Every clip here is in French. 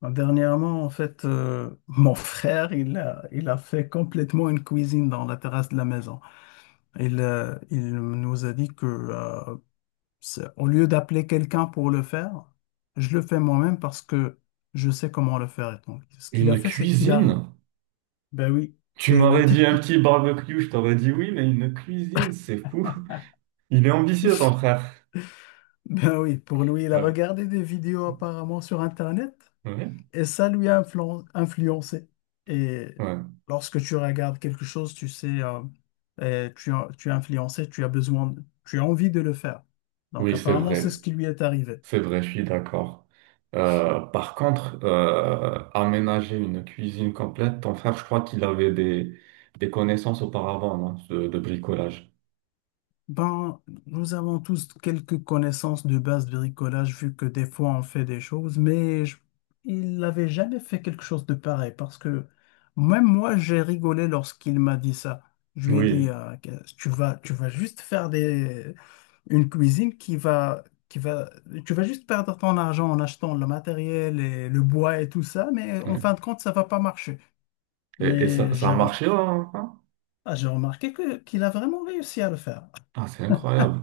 Dernièrement, en fait, mon frère, il a fait complètement une cuisine dans la terrasse de la maison. Il nous a dit que, au lieu d'appeler quelqu'un pour le faire, je le fais moi-même parce que je sais comment le faire. Et donc, ce qu'il a Une fait, c'est cuisine? ben oui, Tu le m'aurais dit type, un petit barbecue, je t'aurais dit oui, mais une cuisine, c'est fou. Il est ambitieux, ton frère. ben oui, pour lui, il a Euh, regardé des vidéos apparemment sur Internet. ouais, Et ça lui a influencé. Et ouais. lorsque tu regardes quelque chose, tu sais, et tu es influencé, tu as besoin, tu as envie de le faire. Donc Oui, c'est apparemment, c'est ce vrai. qui lui est arrivé. C'est vrai, je suis d'accord. Par contre, aménager une cuisine complète, ton frère, je crois qu'il avait des connaissances auparavant, non, de bricolage. Ben, nous avons tous quelques connaissances de base de bricolage, vu que des fois on fait des choses, mais il n'avait jamais fait quelque chose de pareil, parce que même moi, j'ai rigolé lorsqu'il m'a dit ça. Je lui ai dit, Oui, que tu vas juste faire des, une cuisine qui va, tu vas juste perdre ton argent en achetant le matériel et le bois et tout ça, mais en oui. fin de compte, ça va pas marcher. Et Mais ça a marché, hein? Hein? ah, j'ai remarqué qu'il a vraiment réussi à le faire. Ah, c'est incroyable.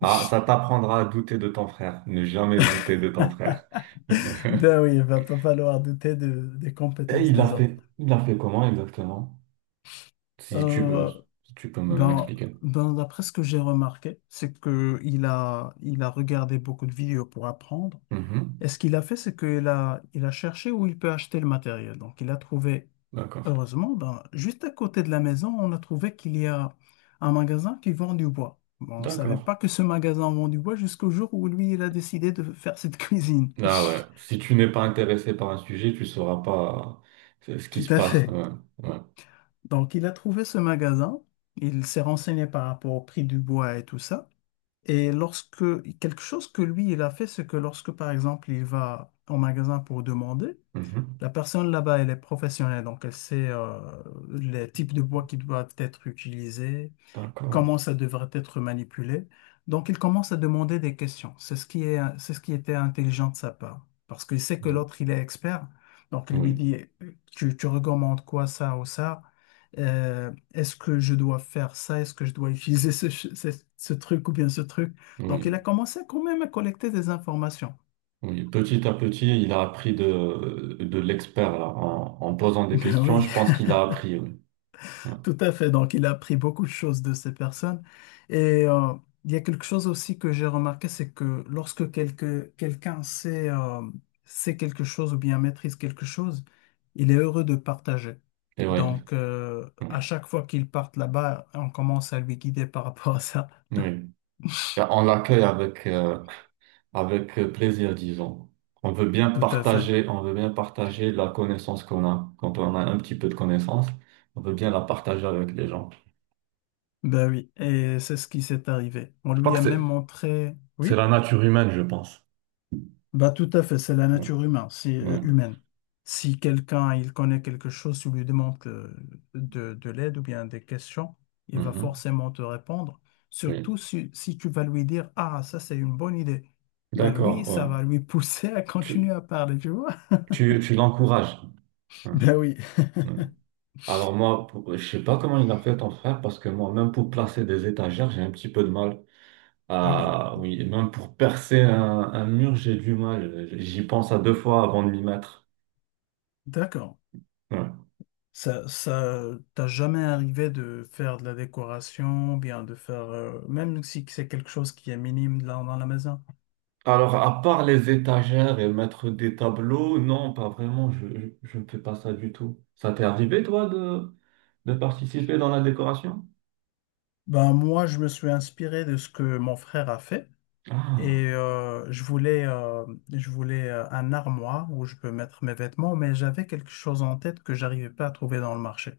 Ah, ça t'apprendra à douter de ton frère. Ne jamais douter de ton frère. Ben oui, il va pas falloir douter des Et compétences des autres. Il l'a fait comment exactement? Euh, Si tu peux ben, m'expliquer. ben, d'après ce que j'ai remarqué, c'est que il a regardé beaucoup de vidéos pour apprendre. Et Mhm. ce qu'il a fait, c'est il a cherché où il peut acheter le matériel. Donc, il a trouvé, D'accord. heureusement, ben, juste à côté de la maison, on a trouvé qu'il y a un magasin qui vend du bois. Bon, on ne savait D'accord. pas que ce magasin vend du bois jusqu'au jour où lui, il a décidé de faire cette cuisine. Ah ouais. Si tu n'es pas intéressé par un sujet, tu sauras pas ce qui Tout se à passe. fait. Ouais. Ouais. Donc, il a trouvé ce magasin, il s'est renseigné par rapport au prix du bois et tout ça. Et lorsque quelque chose que lui, il a fait, c'est que lorsque, par exemple, il va au magasin pour demander, Mhm. la personne là-bas, elle est professionnelle, donc elle sait les types de bois qui doivent être utilisés, D'accord. comment ça devrait être manipulé. Donc, il commence à demander des questions. C'est ce qui était intelligent de sa part, parce qu'il sait que Mm. l'autre, il est expert. Donc, il lui Oui. dit, tu recommandes quoi, ça ou ça? Est-ce que je dois faire ça? Est-ce que je dois utiliser ce truc ou bien ce truc? Donc, il a Oui. commencé quand même à collecter des informations. Oui. Petit à petit, il a appris de l'expert là. En posant des Ben questions, oui, je pense qu'il a appris. Oui. Ouais. tout à fait. Donc, il a appris beaucoup de choses de ces personnes. Et euh, il y a quelque chose aussi que j'ai remarqué, c'est que lorsque quelqu'un sait, sait quelque chose ou bien maîtrise quelque chose, il est heureux de partager. Et oui. Donc, Oui. à chaque fois qu'il part là-bas, on commence à lui guider par rapport à ça. Oui. Et on l'accueille avec, avec plaisir, disons. On veut bien Tout à fait. partager, on veut bien partager la connaissance qu'on a. Quand on a un petit peu de connaissance, on veut bien la partager avec les gens. Ben oui. Et c'est ce qui s'est arrivé. On Je crois lui que a même montré. c'est Oui? la nature humaine, je pense. Bah, tout à fait, c'est la Ouais, nature humaine. Si, ouais, humaine. Si quelqu'un il connaît quelque chose, tu lui demandes de l'aide ou bien des questions, il va mhm, forcément te répondre. Surtout oui. si, si tu vas lui dire, ah, ça c'est une bonne idée. Bah lui, D'accord, ouais. ça va lui pousser à continuer Tu, à parler, tu vois. Tu l'encourages. Ouais, Ben oui. ouais. Alors moi, je sais pas comment il a fait ton frère, parce que moi, même pour placer des étagères, j'ai un petit peu de mal. Ah oui. Ah oui, même pour percer un mur, j'ai du mal. J'y pense à 2 fois avant de m'y mettre. D'accord. Ouais. Ça t'as jamais arrivé de faire de la décoration, bien de faire, même si c'est quelque chose qui est minime là dans la maison. Alors, à part les étagères et mettre des tableaux, non, pas vraiment, je ne fais pas ça du tout. Ça t'est arrivé, toi, de participer dans la décoration? Ben, moi, je me suis inspiré de ce que mon frère a fait et Ah, je voulais un armoire où je peux mettre mes vêtements, mais j'avais quelque chose en tête que j'arrivais pas à trouver dans le marché.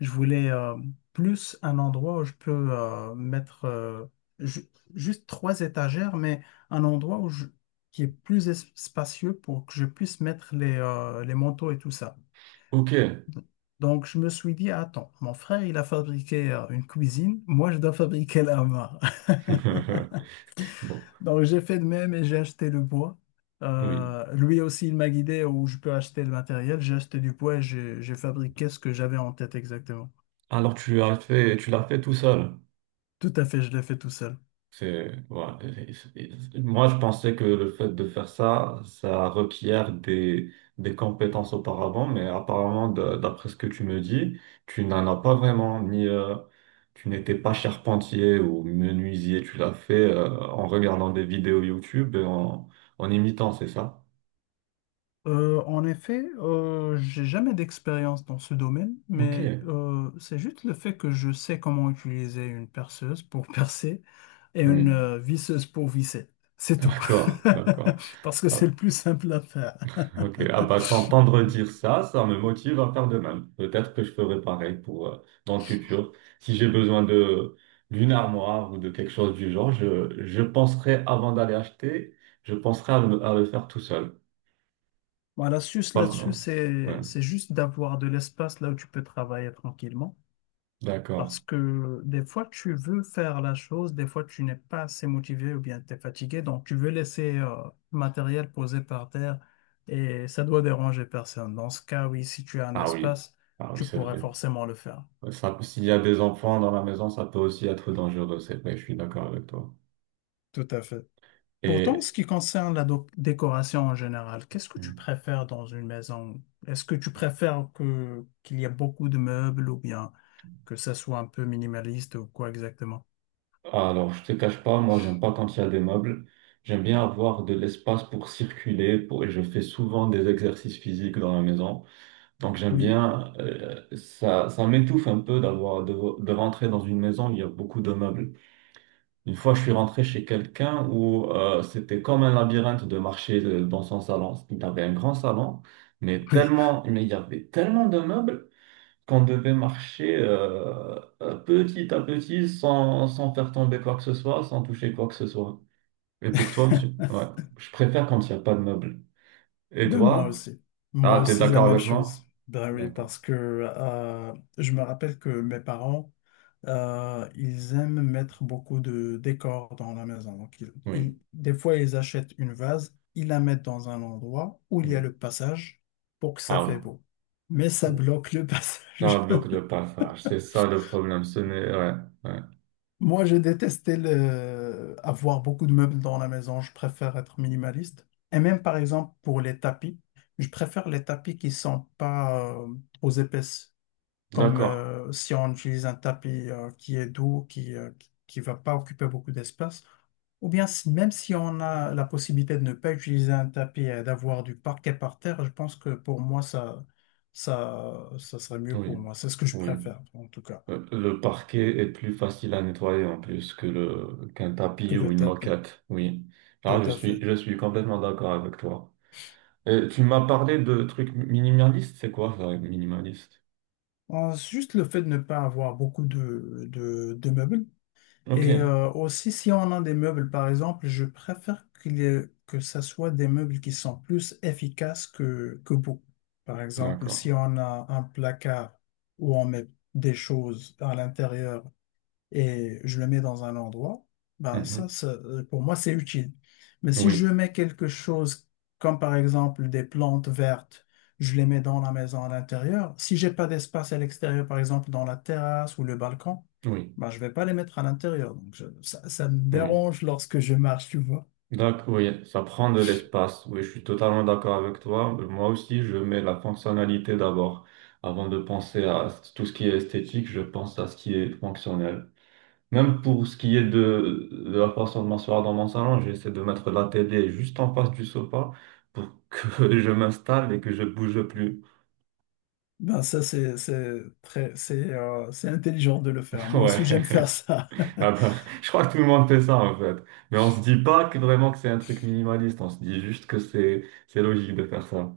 Je voulais plus un endroit où je peux mettre juste 3 étagères, mais un endroit qui est plus spacieux pour que je puisse mettre les manteaux et tout ça. ok. Donc, je me suis dit, attends, mon frère, il a fabriqué une cuisine, moi, je dois fabriquer l'armoire. Bon, Donc, j'ai fait de même et j'ai acheté le bois. oui. Lui aussi, il m'a guidé où je peux acheter le matériel. J'ai acheté du bois et j'ai fabriqué ce que j'avais en tête exactement. Alors, tu l'as fait tout seul. Tout à fait, je l'ai fait tout seul. C'est, voilà. Et- Moi, je pensais que le fait de faire ça, ça requiert des compétences auparavant, mais apparemment, d'après ce que tu me dis, tu n'en as pas vraiment, ni tu n'étais pas charpentier ou menuisier, tu l'as fait en regardant des vidéos YouTube et en, en imitant, c'est ça? En effet, j'ai jamais d'expérience dans ce domaine, Ok, mais c'est juste le fait que je sais comment utiliser une perceuse pour percer et oui, une visseuse pour visser. C'est tout. d'accord, d'accord. Parce que c'est le Ah, plus simple à faire. ok, ah bah t'entendre dire ça, ça me motive à faire de même. Peut-être que je ferai pareil pour dans le futur. Si j'ai besoin de d'une armoire ou de quelque chose du genre, je penserai avant d'aller acheter, je penserai à à le faire tout seul. Bon, l'astuce Pas- là-dessus, ouais, c'est juste d'avoir de l'espace là où tu peux travailler tranquillement. d'accord. Parce que des fois, tu veux faire la chose, des fois, tu n'es pas assez motivé ou bien tu es fatigué, donc tu veux laisser le matériel posé par terre et ça doit déranger personne. Dans ce cas, oui, si tu as un Ah oui, espace, ah oui, tu c'est pourrais vrai. forcément le faire. Ouais, ça, s'il y a des enfants dans la maison, ça peut aussi être dangereux, c'est vrai, je suis d'accord avec toi. Tout à fait. Pourtant, en Et ce qui concerne la décoration en général, qu'est-ce que tu préfères dans une maison? Est-ce que tu préfères que qu'il y ait beaucoup de meubles ou bien que ça soit un peu minimaliste ou quoi exactement? alors, je te cache pas, moi, j'aime pas quand il y a des meubles. J'aime bien avoir de l'espace pour circuler, pour... et je fais souvent des exercices physiques dans la maison. Donc, j'aime Oui, bien, ça m'étouffe un peu de rentrer dans une maison où il y a beaucoup de meubles. Une fois, je suis rentré chez quelqu'un où c'était comme un labyrinthe de marcher dans son salon. Il avait un grand salon, oui. Mais il y avait tellement de meubles qu'on devait marcher petit à petit sans faire tomber quoi que ce soit, sans toucher quoi que ce soit. Et pour toi, tu... ouais, je préfère quand il n'y a pas de meubles. Et Ben moi toi? aussi. Moi Ah, t'es aussi, la d'accord même avec chose. moi? Ben oui, D'accord. parce que je me rappelle que mes parents, ils aiment mettre beaucoup de décors dans la maison. Donc, Oui, des fois, ils achètent une vase, ils la mettent dans un endroit où il y a oui. le passage pour que ça fait Ah beau. Mais ça oui. bloque le T'as passage. un bloc de passage, c'est ça le problème. Ce n'est... Ouais, ouais. Moi, j'ai détesté le... avoir beaucoup de meubles dans la maison. Je préfère être minimaliste. Et même, par exemple, pour les tapis, je préfère les tapis qui sont pas trop épaisses. Comme D'accord. Si on utilise un tapis qui est doux, qui va pas occuper beaucoup d'espace. Ou bien, même si on a la possibilité de ne pas utiliser un tapis et d'avoir du parquet par terre, je pense que pour moi, ça serait mieux pour Oui, moi. C'est ce que je oui. préfère, en tout cas, le parquet est plus facile à nettoyer en plus que le qu'un que tapis le ou une tapis. moquette. Oui. Ah, Tout à fait. je suis complètement d'accord avec toi. Et tu m'as parlé de trucs minimalistes, c'est quoi ça, minimaliste? Juste le fait de ne pas avoir beaucoup de meubles. Ok, Aussi, si on a des meubles, par exemple, je préfère que ça soit des meubles qui sont plus efficaces que beaux. Par exemple, d'accord. si on a un placard où on met des choses à l'intérieur, et je le mets dans un endroit, ben Mhm. Pour moi, c'est utile. Mais si je Oui, mets quelque chose comme par exemple des plantes vertes, je les mets dans la maison à l'intérieur. Si j'ai pas d'espace à l'extérieur, par exemple dans la terrasse ou le balcon, oui, ben je vais pas les mettre à l'intérieur. Ça, ça me oui. dérange lorsque je marche, tu vois. D'accord, oui, ça prend de l'espace. Oui, je suis totalement d'accord avec toi. Moi aussi, je mets la fonctionnalité d'abord. Avant de penser à tout ce qui est esthétique, je pense à ce qui est fonctionnel. Même pour ce qui est de la façon de m'asseoir dans mon salon, j'essaie de mettre la télé juste en face du sofa pour que je m'installe et que je bouge plus. Ben ça, c'est intelligent de le faire. Moi aussi, Ouais. j'aime faire ça. Ah bah, je crois que tout le monde fait ça en fait. Mais on se dit pas que vraiment que c'est un truc minimaliste, on se dit juste que c'est logique de faire ça.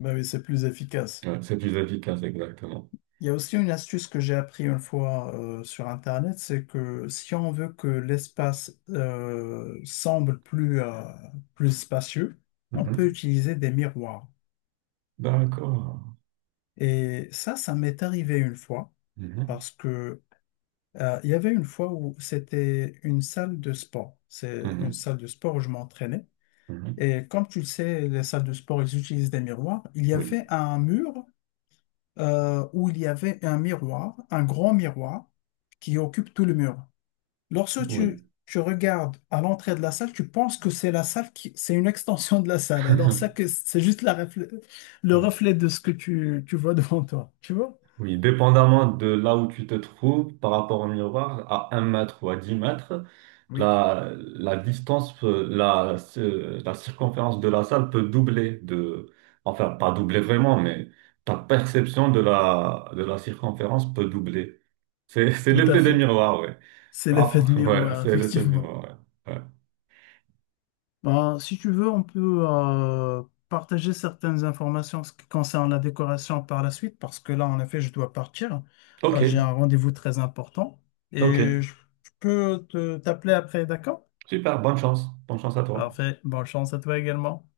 Ben oui, c'est plus efficace. Ouais, c'est plus efficace, exactement. Il y a aussi une astuce que j'ai appris une fois sur Internet, c'est que si on veut que l'espace semble plus spacieux, on peut Mhm. utiliser des miroirs. D'accord. Et ça m'est arrivé une fois Mhm. parce que il y avait une fois où c'était une salle de sport. C'est une Mhm. salle de sport où je m'entraînais. Mhm. Et comme tu le sais, les salles de sport, ils utilisent des miroirs. Il y avait Oui. un mur où il y avait un miroir, un grand miroir qui occupe tout le mur. Lorsque tu, Oui. tu regardes à l'entrée de la salle, tu penses que c'est la salle qui, c'est une extension de la salle. Alors ça que c'est juste la le Ouais. reflet de ce que tu vois devant toi. Tu vois? Oui, dépendamment de là où tu te trouves par rapport au miroir, à 1 mètre ou à 10 mètres, Oui. La distance, la circonférence de la salle peut doubler enfin, pas doubler vraiment, mais ta perception de de la circonférence peut doubler. C'est, c'est Tout à l'effet des fait. miroirs, ouais. C'est Ah, l'effet de ouais, miroir, c'est l'effet des effectivement. miroirs, ouais. Ouais. Ben, si tu veux, on peut partager certaines informations en ce qui concerne la décoration par la suite, parce que là, en effet, je dois partir. Ok, J'ai un rendez-vous très important ok. et je peux te t'appeler après, d'accord? Super, bonne chance. Bonne chance à toi. Parfait. Bonne chance à toi également.